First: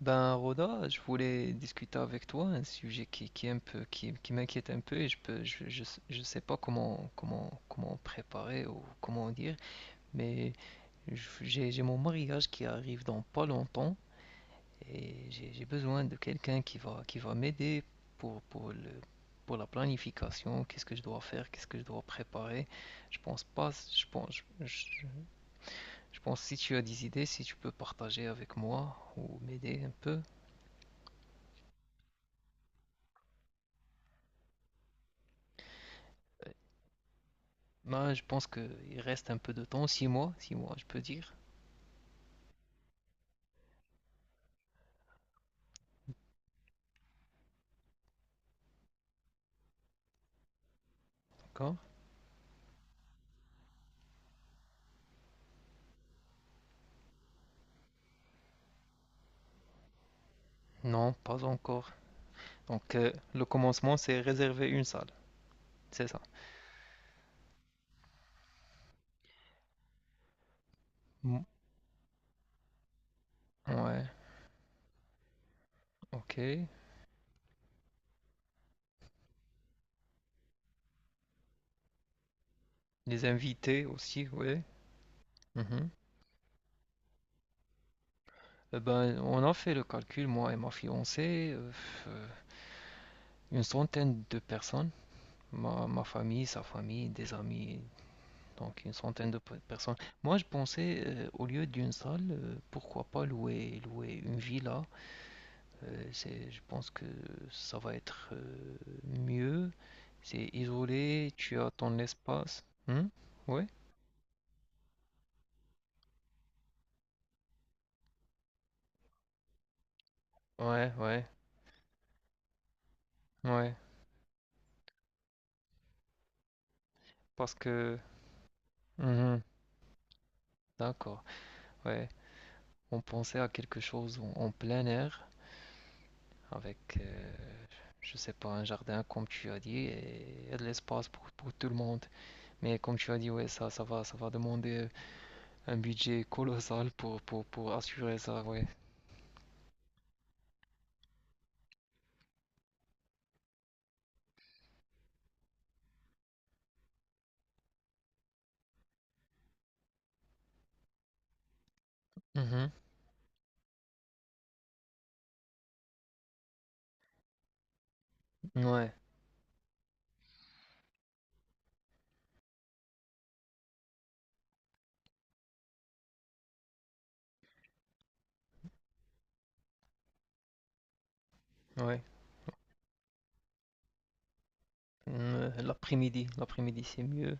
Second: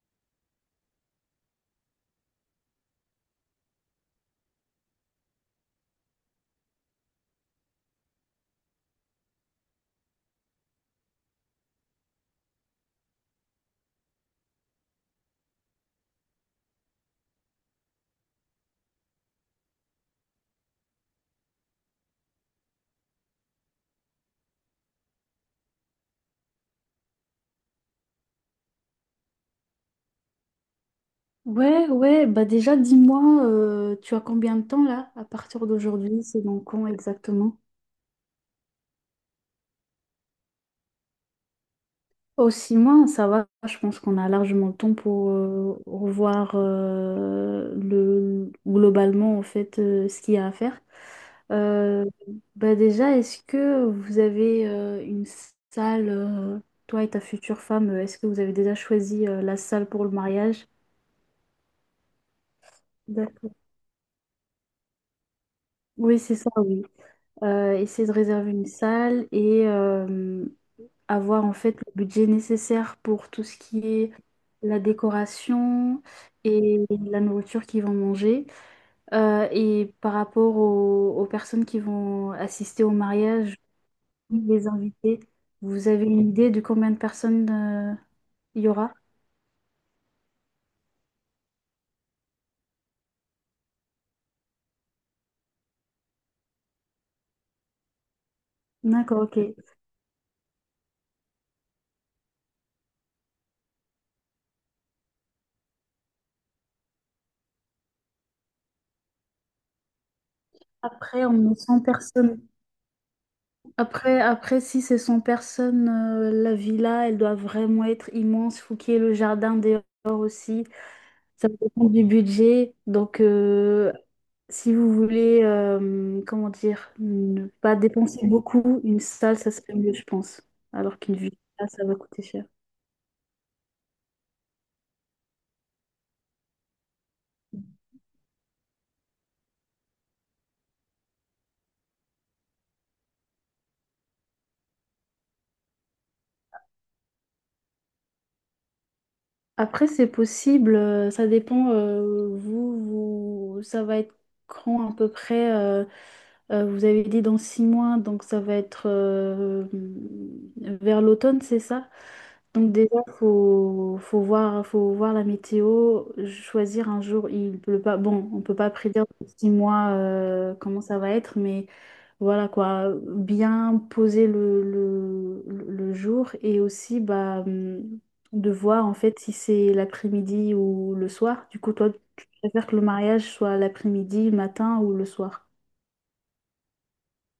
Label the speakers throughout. Speaker 1: Ben, Roda, je voulais discuter avec toi un sujet qui est un peu, qui m'inquiète un peu et je peux, je sais pas comment préparer ou comment dire, mais j'ai mon mariage qui arrive dans pas longtemps et j'ai besoin de quelqu'un qui va m'aider pour, pour le, pour la planification, qu'est-ce que je dois faire, qu'est-ce que je dois préparer. Je pense pas, je, je je pense si tu as des idées, si tu peux partager avec moi ou m'aider un peu.
Speaker 2: Ouais, ouais, bah déjà dis-moi, tu as combien de temps là à partir d'aujourd'hui? C'est dans quand exactement?
Speaker 1: Bah, je pense qu'il reste un peu de temps, six mois, je peux dire.
Speaker 2: Oh, 6 mois, ça va, je pense qu'on a largement le temps pour revoir le, globalement en fait ce qu'il y a à faire.
Speaker 1: D'accord?
Speaker 2: Euh, Bah déjà, est-ce que vous avez une salle, toi et ta future femme, est-ce que vous avez déjà choisi la salle pour le mariage?
Speaker 1: Non, pas encore. Donc, le
Speaker 2: D'accord.
Speaker 1: commencement, c'est réserver une salle, c'est
Speaker 2: Oui,
Speaker 1: ça.
Speaker 2: c'est ça, oui. Essayer de réserver une salle et,
Speaker 1: Mm.
Speaker 2: avoir en fait le budget nécessaire pour tout ce qui
Speaker 1: Ouais,
Speaker 2: est la décoration
Speaker 1: ok.
Speaker 2: et la nourriture qu'ils vont manger. Et par rapport aux personnes qui vont assister au
Speaker 1: Les
Speaker 2: mariage,
Speaker 1: invités aussi, ouais.
Speaker 2: les invités, vous
Speaker 1: Mhm.
Speaker 2: avez une idée de combien de personnes il y aura?
Speaker 1: Ben, on a fait le calcul, moi et ma fiancée, euh, une centaine de personnes. Ma famille, sa famille, des amis, donc une
Speaker 2: D'accord,
Speaker 1: centaine de
Speaker 2: ok.
Speaker 1: personnes. Moi, je pensais, au lieu d'une salle, pourquoi pas louer une villa. Je pense que ça va être mieux. C'est
Speaker 2: Après,
Speaker 1: isolé,
Speaker 2: on est
Speaker 1: tu as
Speaker 2: cent
Speaker 1: ton
Speaker 2: personnes.
Speaker 1: espace. Hmm? Ouais,
Speaker 2: Après, si c'est 100 personnes, la villa, elle doit vraiment être immense. Il faut qu'il y ait le jardin dehors aussi.
Speaker 1: ouais, ouais,
Speaker 2: Ça dépend du budget. Donc,
Speaker 1: ouais.
Speaker 2: si vous voulez, comment dire, ne
Speaker 1: Parce
Speaker 2: pas
Speaker 1: que...
Speaker 2: dépenser beaucoup, une salle,
Speaker 1: Mhm.
Speaker 2: ça serait mieux, je pense. Alors qu'une
Speaker 1: D'accord,
Speaker 2: villa, ça va
Speaker 1: ouais.
Speaker 2: coûter cher.
Speaker 1: On pensait à quelque chose en plein air, avec, je sais pas, un jardin, comme tu as dit, et de l'espace pour tout le monde. Mais comme tu as dit, ouais, ça va demander un budget colossal pour assurer ça, ouais.
Speaker 2: Après, c'est possible, ça dépend, vous, ça va être quand à peu près, vous avez dit dans 6 mois, donc ça va être vers l'automne, c'est ça?
Speaker 1: Mhm.
Speaker 2: Donc déjà, faut voir la météo, choisir un jour, il pleut pas, bon, on peut pas
Speaker 1: Ouais,
Speaker 2: prédire dans 6 mois comment ça va être, mais voilà quoi, bien poser le jour et aussi bah, de voir en fait si c'est l'après-midi ou le soir. Du coup, toi,
Speaker 1: ouais.
Speaker 2: tu préfères que le mariage soit l'après-midi, le matin ou le soir?
Speaker 1: L'après-midi c'est mieux.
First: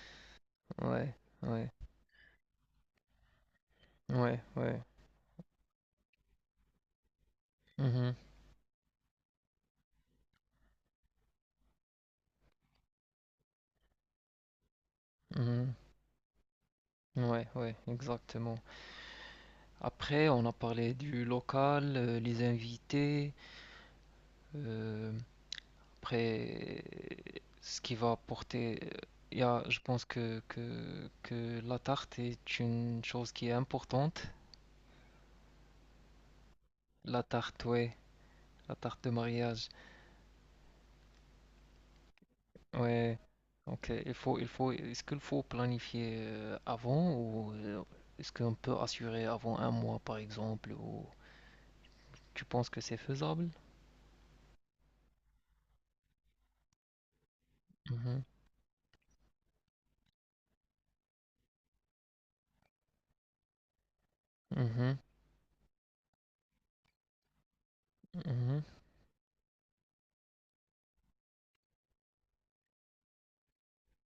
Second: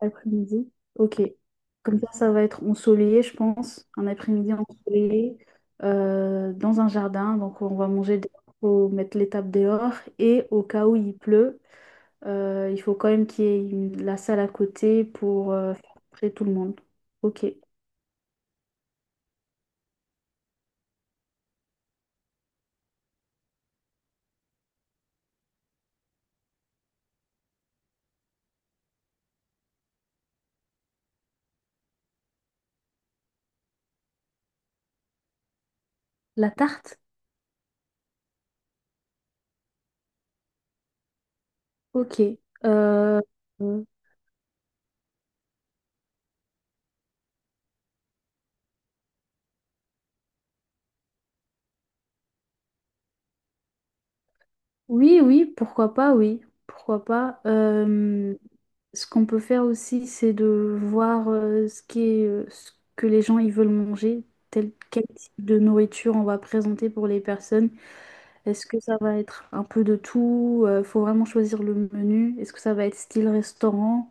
Speaker 2: Après-midi.
Speaker 1: Ouais,
Speaker 2: Ok.
Speaker 1: ouais,
Speaker 2: Comme ça va être ensoleillé, je pense. Un
Speaker 1: ouais,
Speaker 2: après-midi
Speaker 1: ouais.
Speaker 2: ensoleillé dans un jardin. Donc, on va
Speaker 1: Mhm,
Speaker 2: manger dehors, faut mettre les tables dehors. Et au cas où il pleut, il faut quand même qu'il y ait la salle à côté pour
Speaker 1: mhm.
Speaker 2: faire entrer tout le monde. Ok.
Speaker 1: Ouais, ouais, exactement. Après, on a parlé du local, les invités. euh, Après, ce qui va apporter. Il y a, je pense que la tarte est une chose qui est importante.
Speaker 2: La tarte?
Speaker 1: La tarte, ouais, la tarte de mariage.
Speaker 2: Ok.
Speaker 1: Ouais,
Speaker 2: Euh, euh,
Speaker 1: ok, est-ce qu'il faut planifier avant ou est-ce qu'on peut assurer avant un mois par exemple ou tu penses que c'est faisable?
Speaker 2: oui, oui, pourquoi pas, oui. Pourquoi pas.
Speaker 1: Mhm,
Speaker 2: Ce qu'on peut faire aussi, c'est de voir ce que les gens ils veulent manger,
Speaker 1: mhm,
Speaker 2: quel type de nourriture on va présenter pour les personnes.
Speaker 1: mhm,
Speaker 2: Est-ce que ça va être un peu de tout? Il faut vraiment choisir le menu. Est-ce que ça va être style restaurant?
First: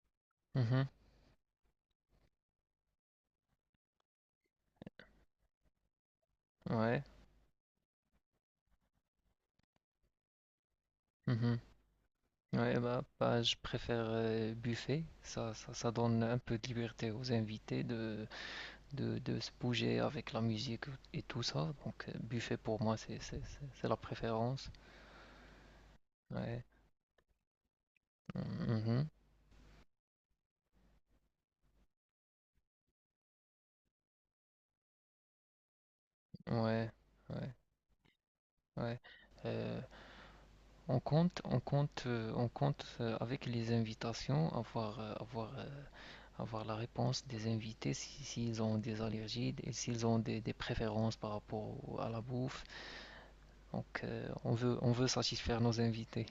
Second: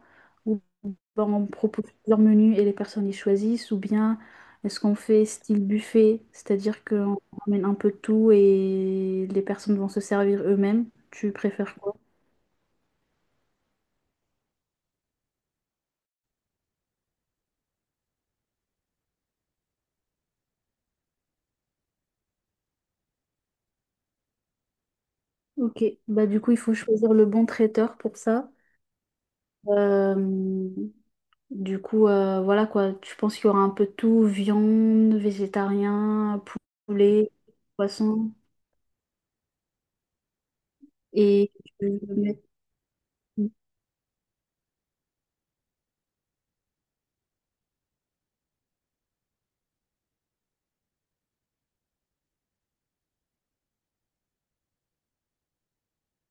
Speaker 1: mhm.
Speaker 2: Bon, on propose plusieurs menus et les personnes y choisissent, ou bien est-ce qu'on fait style buffet, c'est-à-dire
Speaker 1: Ouais,
Speaker 2: qu'on ramène un peu de tout et les personnes vont se servir eux-mêmes. Tu
Speaker 1: mhm.
Speaker 2: préfères quoi?
Speaker 1: Ouais, bah, je préfère buffet. Ça donne un peu de liberté aux invités de se bouger avec la musique et tout ça. Donc, buffet pour moi, c'est la préférence.
Speaker 2: Ok, bah du coup il
Speaker 1: Ouais,
Speaker 2: faut choisir le bon traiteur pour ça.
Speaker 1: mhm,
Speaker 2: Euh, du coup voilà quoi, tu penses qu'il y aura un peu de tout, viande, végétarien,
Speaker 1: ouais,
Speaker 2: poulet,
Speaker 1: ouais.
Speaker 2: poisson
Speaker 1: Ouais. Euh, on compte,
Speaker 2: et
Speaker 1: on
Speaker 2: tu
Speaker 1: compte,
Speaker 2: veux mettre-
Speaker 1: on compte avec les invitations, avoir la réponse des invités s'ils ont des allergies et s'ils ont des préférences par rapport à la bouffe. Donc on veut satisfaire nos invités.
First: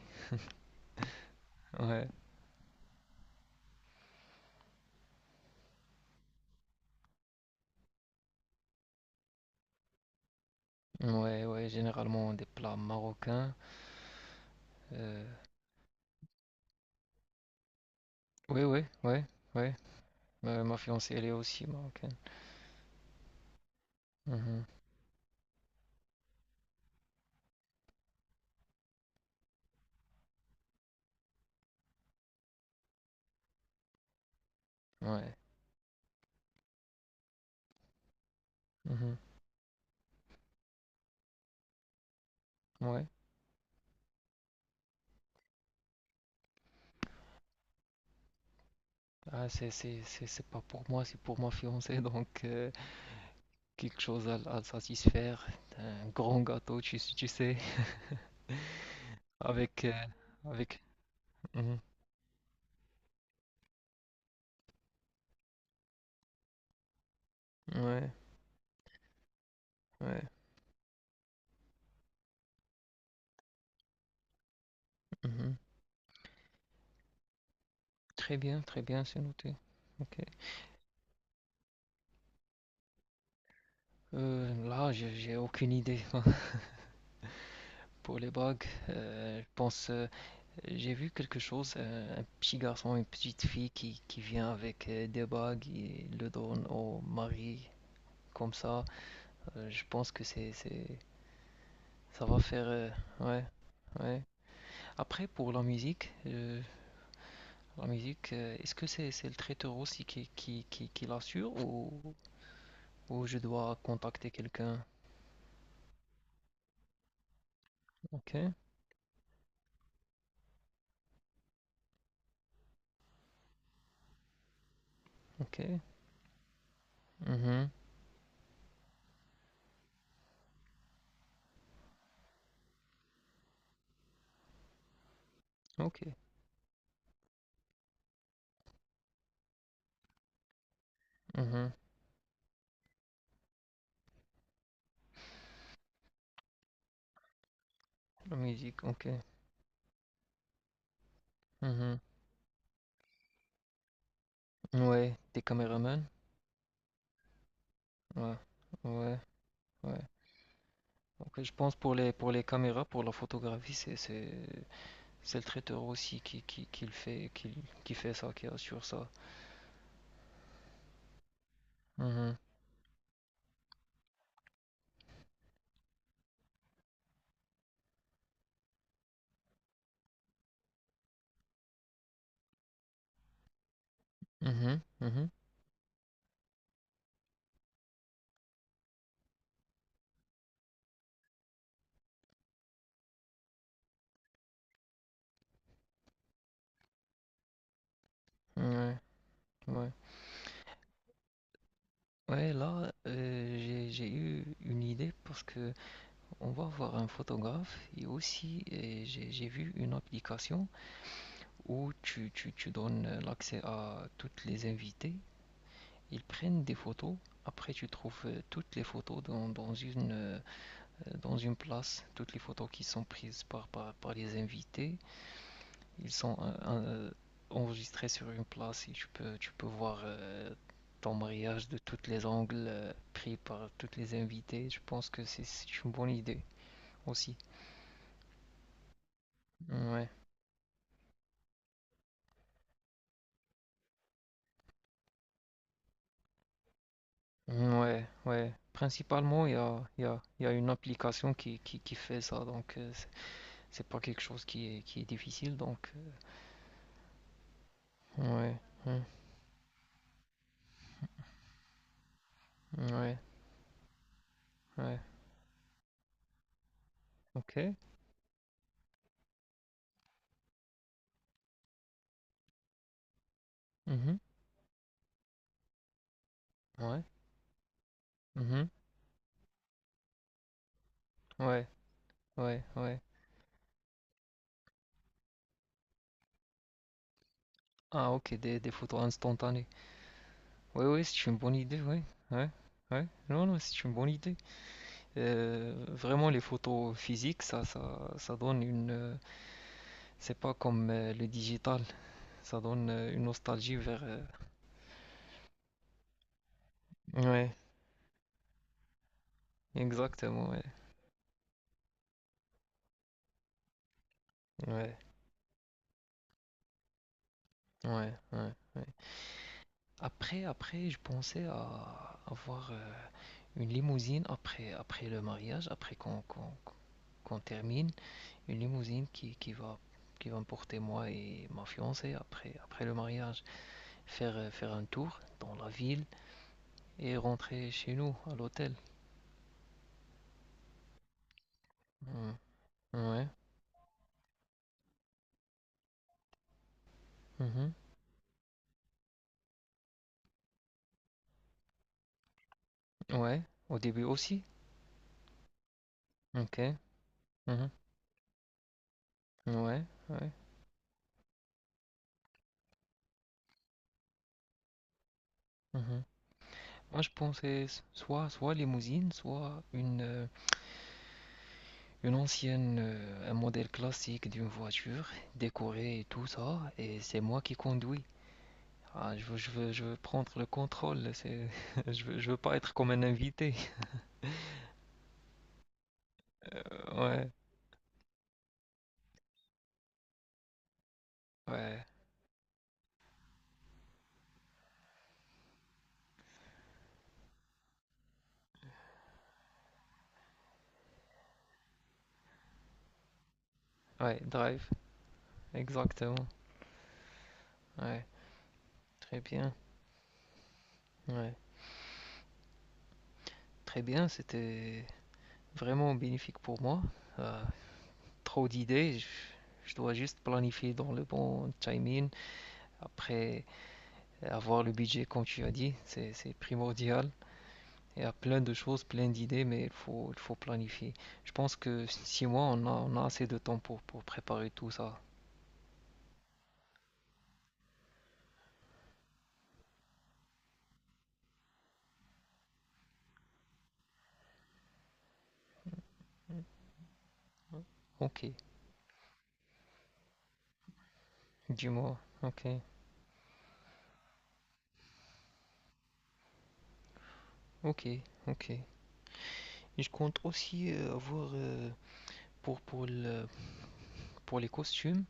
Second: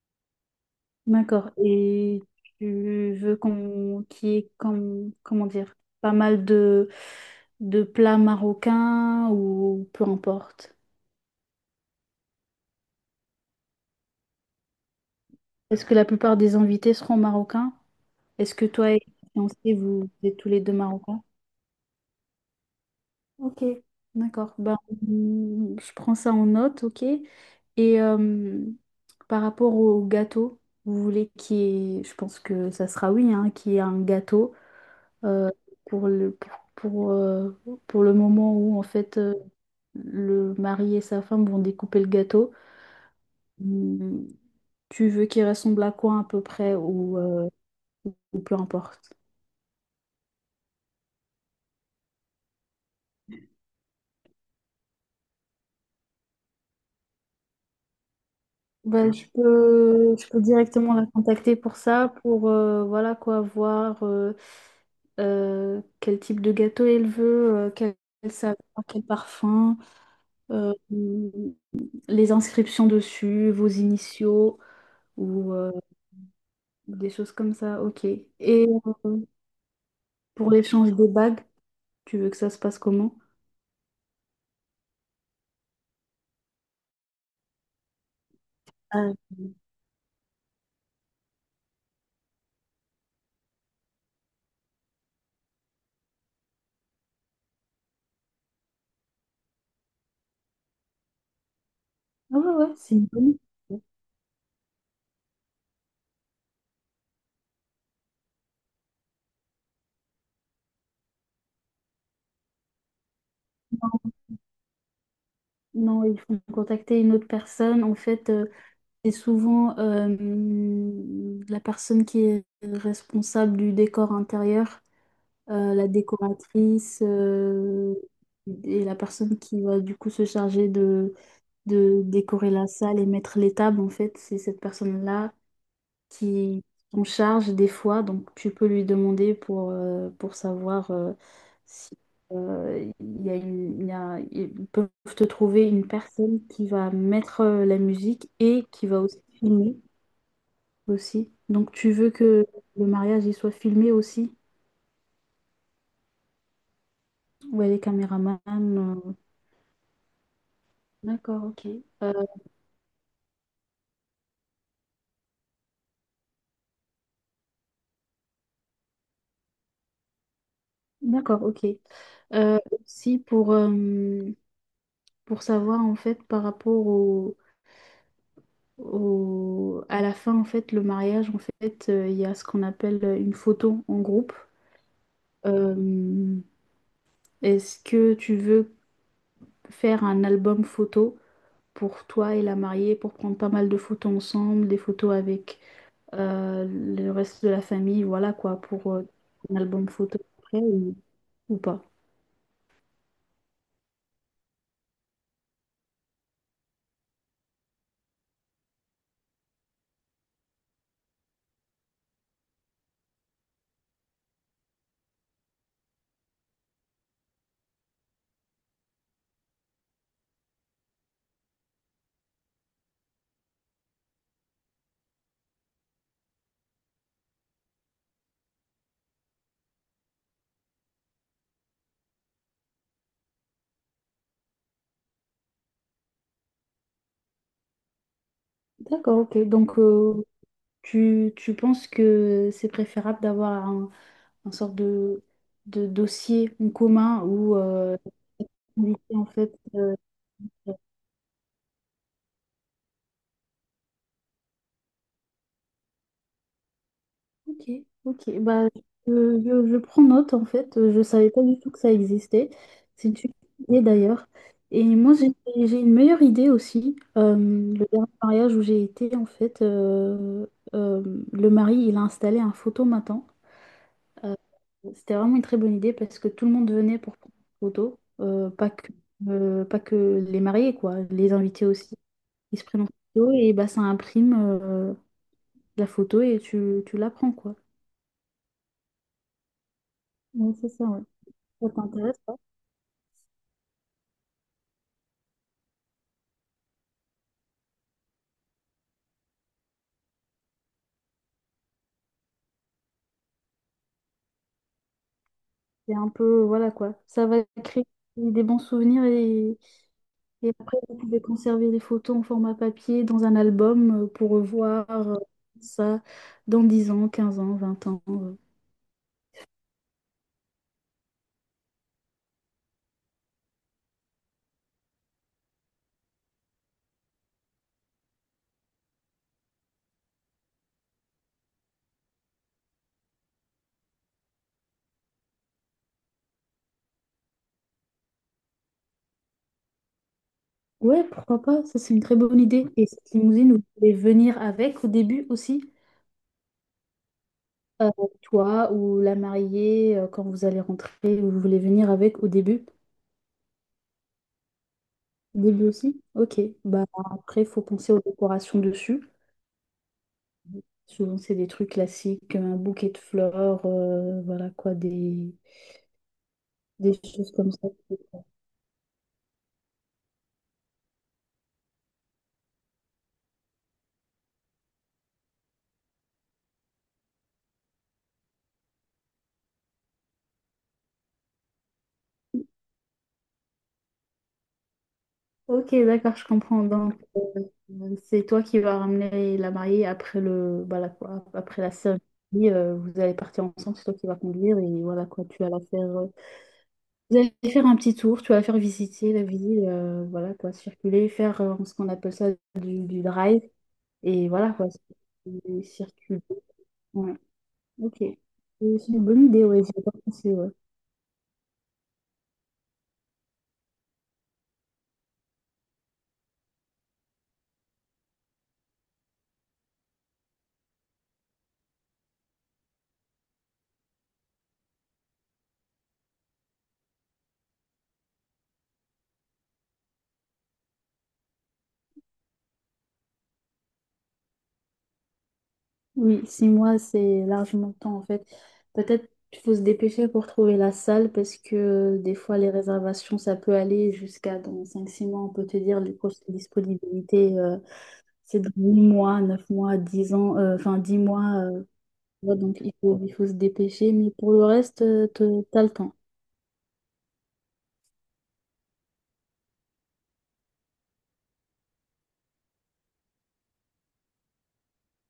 Speaker 2: D'accord.
Speaker 1: Ouais,
Speaker 2: Et tu veux qu'il y ait comment dire pas mal de plats marocains ou peu importe.
Speaker 1: ouais, ouais. Généralement des plats marocains. Euh,
Speaker 2: Est-ce que la plupart des invités seront marocains? Est-ce que
Speaker 1: ouais, ouais,
Speaker 2: toi et
Speaker 1: ouais,
Speaker 2: ton fiancé,
Speaker 1: ouais.
Speaker 2: vous êtes tous les
Speaker 1: Ma,
Speaker 2: deux
Speaker 1: ma fiancée,
Speaker 2: marocains?
Speaker 1: elle est aussi marocaine.
Speaker 2: Ok, d'accord.
Speaker 1: Mhm.
Speaker 2: Ben, je prends ça en note, ok. Et par rapport au gâteau, vous voulez qu'il y ait, je pense que ça sera oui, hein, qu'il y ait un gâteau.
Speaker 1: Ouais,
Speaker 2: euh, pour le, pour, pour, euh, pour le moment où en
Speaker 1: mhm.
Speaker 2: fait le mari et sa femme vont découper le gâteau.
Speaker 1: Ouais.
Speaker 2: Hmm, Tu veux qu'il ressemble à quoi à peu près ou peu importe?
Speaker 1: Ah, c'est pas pour moi, c'est pour ma fiancée, donc. Quelque chose à satisfaire, un grand gâteau, tu sais.
Speaker 2: Bah,
Speaker 1: avec... euh,
Speaker 2: je peux
Speaker 1: avec...
Speaker 2: directement la contacter pour
Speaker 1: Mhm.
Speaker 2: ça, pour voilà quoi, voir quel type de gâteau elle veut, quel
Speaker 1: Ouais,
Speaker 2: saveur, quel parfum,
Speaker 1: ouais.
Speaker 2: euh, hum, les inscriptions dessus, vos initiaux ou
Speaker 1: Mhm.
Speaker 2: Des choses comme ça, ok. Et
Speaker 1: Très bien,
Speaker 2: euh,
Speaker 1: c'est noté. Ok.
Speaker 2: pour l'échange des bagues, tu veux que ça se passe comment?
Speaker 1: Là, j'ai aucune idée pour les bagues.
Speaker 2: Euh,
Speaker 1: Je pense, j'ai vu quelque chose, un petit garçon, une petite fille qui vient avec des bagues et le donne au mari comme ça. Je pense que ça va
Speaker 2: Ah ouais,
Speaker 1: faire,
Speaker 2: ouais, c'est une bonne
Speaker 1: ouais,
Speaker 2: idée.
Speaker 1: ouais. Après, pour la musique, la musique, est-ce que c'est le traiteur aussi qui l'assure ou je dois contacter quelqu'un?
Speaker 2: Non, il faut contacter une autre personne. En fait,
Speaker 1: Ok,
Speaker 2: c'est souvent la personne qui est responsable du décor intérieur,
Speaker 1: ok,
Speaker 2: la décoratrice
Speaker 1: mhm,
Speaker 2: et la personne qui va du coup se charger de décorer la salle et mettre les tables. En fait, c'est cette personne-là
Speaker 1: ok,
Speaker 2: qui en charge des fois, donc tu peux lui demander pour savoir
Speaker 1: mhm.
Speaker 2: si il y a une- il y a- ils peuvent te trouver une personne qui va mettre la musique
Speaker 1: La
Speaker 2: et
Speaker 1: musique,
Speaker 2: qui va
Speaker 1: ok,
Speaker 2: aussi filmer aussi. Donc tu
Speaker 1: mhm.
Speaker 2: veux que le mariage il soit filmé aussi?
Speaker 1: Ouais, des caméramans?
Speaker 2: Ouais, les
Speaker 1: Ouais,
Speaker 2: caméramans.
Speaker 1: ouais, ouais. Ok,
Speaker 2: D'accord,
Speaker 1: je
Speaker 2: ok.
Speaker 1: pense,
Speaker 2: Euh,
Speaker 1: pour les caméras, pour la photographie, c'est le traiteur aussi qui le fait, qui fait ça, qui assure ça.
Speaker 2: D'accord, ok.
Speaker 1: Mhm,
Speaker 2: Euh, Aussi pour savoir en fait par rapport au à la fin, en fait, le mariage, en fait, il y a ce qu'on appelle une photo en groupe.
Speaker 1: mhm, mhm.
Speaker 2: Euh, Est-ce que tu veux faire un album photo pour toi et la mariée, pour prendre pas mal de photos ensemble, des photos avec le reste de la famille, voilà quoi, pour
Speaker 1: Ouais,
Speaker 2: un album
Speaker 1: ouais.
Speaker 2: photo après ou, pas?
Speaker 1: Ouais, là, j'ai eu une idée. Parce que on va voir un photographe et aussi j'ai vu une application où tu donnes l'accès à toutes les invités, ils prennent des photos, après tu trouves toutes les photos dans une place, toutes les photos qui sont prises par les invités, ils sont enregistrés sur une place et tu peux voir ton mariage de tous les angles, pris par tous les invités. Je pense que c'est une bonne idée aussi.
Speaker 2: D'accord, ok. Donc,
Speaker 1: Ouais.
Speaker 2: tu penses que c'est préférable d'avoir un sorte de dossier en commun où
Speaker 1: Mm, ouais, ouais.
Speaker 2: Mais en
Speaker 1: Principalement,
Speaker 2: fait,
Speaker 1: il y a une application qui fait ça, donc c'est pas quelque chose qui est difficile, donc
Speaker 2: ok, ok,
Speaker 1: ouais,
Speaker 2: bah,
Speaker 1: hein,
Speaker 2: je, je prends note en fait, je savais pas du tout que ça existait. C'est
Speaker 1: ouais,
Speaker 2: une super idée d'ailleurs. Et
Speaker 1: ouais,
Speaker 2: moi, j'ai une meilleure idée aussi.
Speaker 1: ok,
Speaker 2: Le dernier mariage où j'ai été, en fait, le mari, il a installé un photomaton.
Speaker 1: mhm,
Speaker 2: Euh, C'était vraiment une très bonne idée parce que tout le monde venait
Speaker 1: ouais,
Speaker 2: pour prendre des photos. Euh, pas
Speaker 1: mhm,
Speaker 2: que, pas que les mariés, quoi, les
Speaker 1: ouais,
Speaker 2: invités aussi. Ils
Speaker 1: ouais,
Speaker 2: se prennent en
Speaker 1: ouais.
Speaker 2: photo et bah, ça imprime euh, la photo et tu la prends, quoi.
Speaker 1: Ah, ok, des photos instantanées.
Speaker 2: Oui, c'est
Speaker 1: Oui,
Speaker 2: ça, ouais.
Speaker 1: oui, c'est une bonne
Speaker 2: Ça
Speaker 1: idée, oui,
Speaker 2: t'intéresse pas?
Speaker 1: ouais, ouais. Non, non, c'est une bonne idée. Vraiment, les photos physiques, ça donne une, c'est pas comme le digital, ça donne une nostalgie vers.
Speaker 2: C'est un peu, voilà quoi. Ça va
Speaker 1: Ouais,
Speaker 2: créer des bons souvenirs
Speaker 1: exactement,
Speaker 2: et
Speaker 1: ouais.
Speaker 2: après, vous pouvez conserver les photos en format papier dans un album pour revoir
Speaker 1: Ouais,
Speaker 2: ça dans 10 ans, 15 ans, 20 ans.
Speaker 1: ouais,
Speaker 2: euh.
Speaker 1: ouais, ouais. Après, je pensais à avoir une limousine après, après le mariage, après qu'on qu'on termine, une limousine qui va me porter moi et ma fiancée après, après le mariage, faire un tour dans la ville et rentrer chez nous à l'hôtel.
Speaker 2: Ouais, pourquoi pas? Ça, c'est une très
Speaker 1: Mm.
Speaker 2: bonne idée. Et cette
Speaker 1: Ouais,
Speaker 2: limousine, vous pouvez venir avec au début aussi.
Speaker 1: mhm.
Speaker 2: Euh, Toi ou la mariée, quand vous allez rentrer, vous voulez venir avec au début.
Speaker 1: Ouais, au début aussi.
Speaker 2: Au début aussi? Ok.
Speaker 1: Ok,
Speaker 2: Bah, après, il faut
Speaker 1: mhm.
Speaker 2: penser aux décorations dessus.
Speaker 1: Ouais, ouais,
Speaker 2: Souvent, c'est des trucs classiques, un bouquet de fleurs, voilà quoi,
Speaker 1: mhm.
Speaker 2: des
Speaker 1: Moi, je
Speaker 2: choses comme
Speaker 1: pensais
Speaker 2: ça.
Speaker 1: soit, soit limousine, soit une ancienne, un modèle classique d'une voiture, décorée et tout ça, et c'est moi qui conduis. Ah, je veux prendre le contrôle, c'est, je veux pas être comme un invité.
Speaker 2: Ok, d'accord, je comprends. Donc,
Speaker 1: Ouais,
Speaker 2: c'est toi qui vas ramener la mariée voilà quoi, après la
Speaker 1: ouais,
Speaker 2: cérémonie. Vous allez partir ensemble, c'est toi qui vas conduire et voilà quoi, tu vas la faire. Vous allez faire un petit tour, tu vas la faire visiter la ville, voilà quoi, circuler, faire ce qu'on appelle ça du drive
Speaker 1: ouais,
Speaker 2: et voilà quoi,
Speaker 1: drive,
Speaker 2: circuler. Circuler.
Speaker 1: exactement.
Speaker 2: Ouais, ok.
Speaker 1: Ouais,
Speaker 2: Et c'est une
Speaker 1: très
Speaker 2: bonne idée,
Speaker 1: bien.
Speaker 2: ouais, j'y ai pas pensé, ouais.
Speaker 1: Ouais, très bien, c'était vraiment bénéfique pour moi. Euh, Trop d'idées, je dois juste planifier dans le bon timing. Après, avoir le budget, comme tu as dit, c'est primordial. Il y a plein de choses, plein d'idées, mais il faut planifier. Je pense que 6 mois, on a assez de temps pour préparer tout ça.
Speaker 2: Oui, 6 mois, c'est largement le temps en fait. Peut-être qu'il faut se dépêcher pour trouver la salle parce que des fois les réservations, ça peut aller jusqu'à dans 5-6 mois. On peut te dire les prochaines disponibilités,
Speaker 1: Ok,
Speaker 2: c'est dans 8 mois, 9 mois, 10 ans, enfin 10 mois.
Speaker 1: dis-moi.
Speaker 2: Tu vois,
Speaker 1: Ok,
Speaker 2: donc il faut se dépêcher. Mais pour le reste, t'as le temps.
Speaker 1: ok, ok. Et je compte aussi avoir pour, pour le, pour les costumes.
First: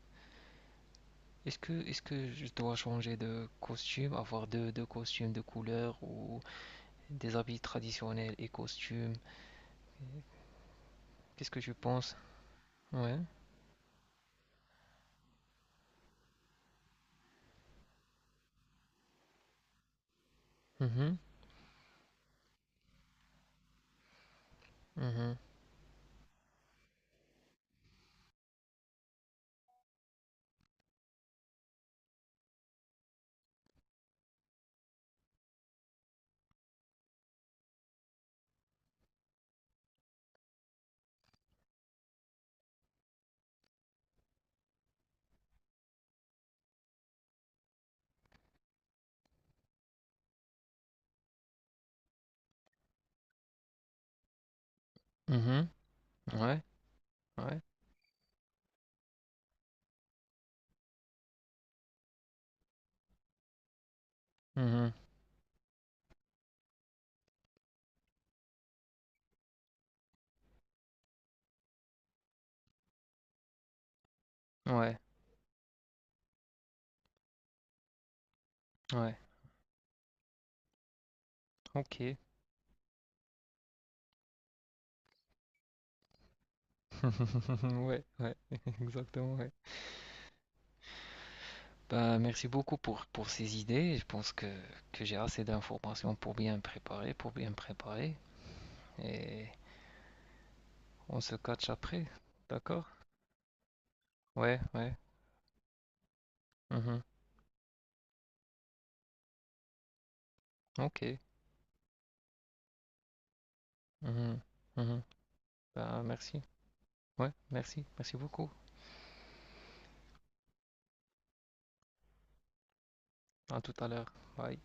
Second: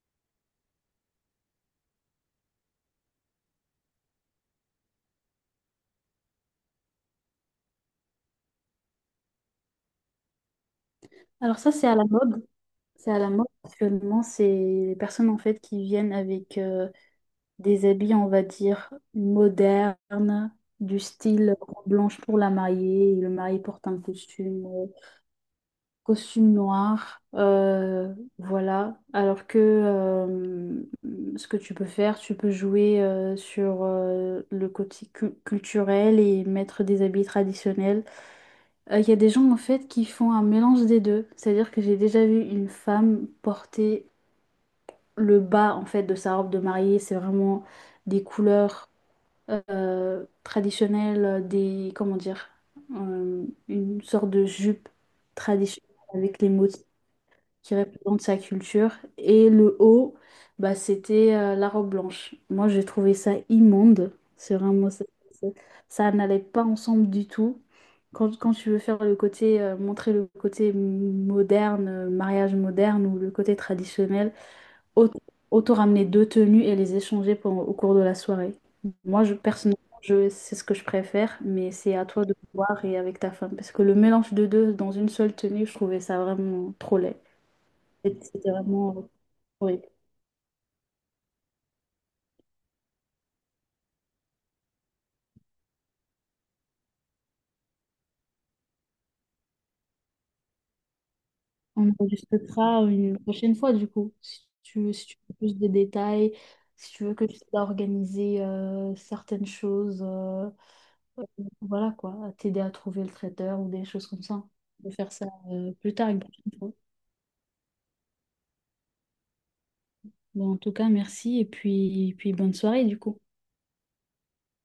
Speaker 1: Est-ce que je dois changer de costume, avoir deux costumes de couleur ou des habits traditionnels et costumes? Qu'est-ce
Speaker 2: Alors
Speaker 1: que
Speaker 2: ça,
Speaker 1: tu
Speaker 2: c'est à la
Speaker 1: penses?
Speaker 2: mode. C'est à
Speaker 1: Ouais.
Speaker 2: la mode actuellement. C'est les personnes en fait qui viennent avec des habits, on va dire, modernes, du
Speaker 1: Mhm.
Speaker 2: style robe blanche pour la mariée. Et le mari porte un costume, euh,
Speaker 1: Mhm.
Speaker 2: costume noir. Voilà. Alors que ce que tu peux faire, tu peux jouer sur le côté culturel et mettre des habits traditionnels. Il y a des gens en fait qui font un mélange des deux. C'est-à-dire que j'ai déjà vu une femme porter le bas en fait de sa robe de mariée. C'est vraiment des couleurs traditionnelle comment dire, une sorte de jupe
Speaker 1: Mhm.
Speaker 2: traditionnelle avec les
Speaker 1: Ouais.
Speaker 2: motifs
Speaker 1: Ouais.
Speaker 2: qui représentent sa culture. Et le haut, bah, c'était la robe blanche. Moi, j'ai trouvé ça immonde. C'est vraiment
Speaker 1: Mhm.
Speaker 2: ça. Ça n'allait pas ensemble du tout. Quand tu veux montrer le côté moderne, mariage moderne ou le côté traditionnel,
Speaker 1: Ouais.
Speaker 2: au- Autant ramener deux tenues et les échanger au cours de la soirée.
Speaker 1: Ouais.
Speaker 2: Moi, je, personnellement, je, c'est ce que je préfère, mais c'est à
Speaker 1: Ok.
Speaker 2: toi de voir et avec ta femme. Parce que le mélange de deux dans une seule tenue, je trouvais ça vraiment trop laid.
Speaker 1: Ouais.
Speaker 2: Et
Speaker 1: Ouais.
Speaker 2: c'était vraiment
Speaker 1: Exactement. Ouais.
Speaker 2: horrible.
Speaker 1: Bah, merci beaucoup pour ces idées. Je pense que j'ai assez d'informations pour bien me préparer, pour bien me préparer. Et on se catch
Speaker 2: On
Speaker 1: après.
Speaker 2: enregistrera
Speaker 1: D'accord?
Speaker 2: une prochaine fois, du coup,
Speaker 1: Ouais. Ouais.
Speaker 2: si tu veux plus de détails, si
Speaker 1: Mhm.
Speaker 2: tu veux que je t'aide à organiser certaines choses,
Speaker 1: Ok.
Speaker 2: euh, voilà quoi, à t'aider à trouver le traiteur ou des choses comme
Speaker 1: Mhm.
Speaker 2: ça. On peut
Speaker 1: Mhm.
Speaker 2: faire ça plus
Speaker 1: Bah,
Speaker 2: tard, une
Speaker 1: merci.
Speaker 2: prochaine fois.
Speaker 1: Ouais. Merci. Merci beaucoup.
Speaker 2: Bon, en tout cas, merci et puis, bonne soirée du coup.
Speaker 1: À tout à l'heure. Bye.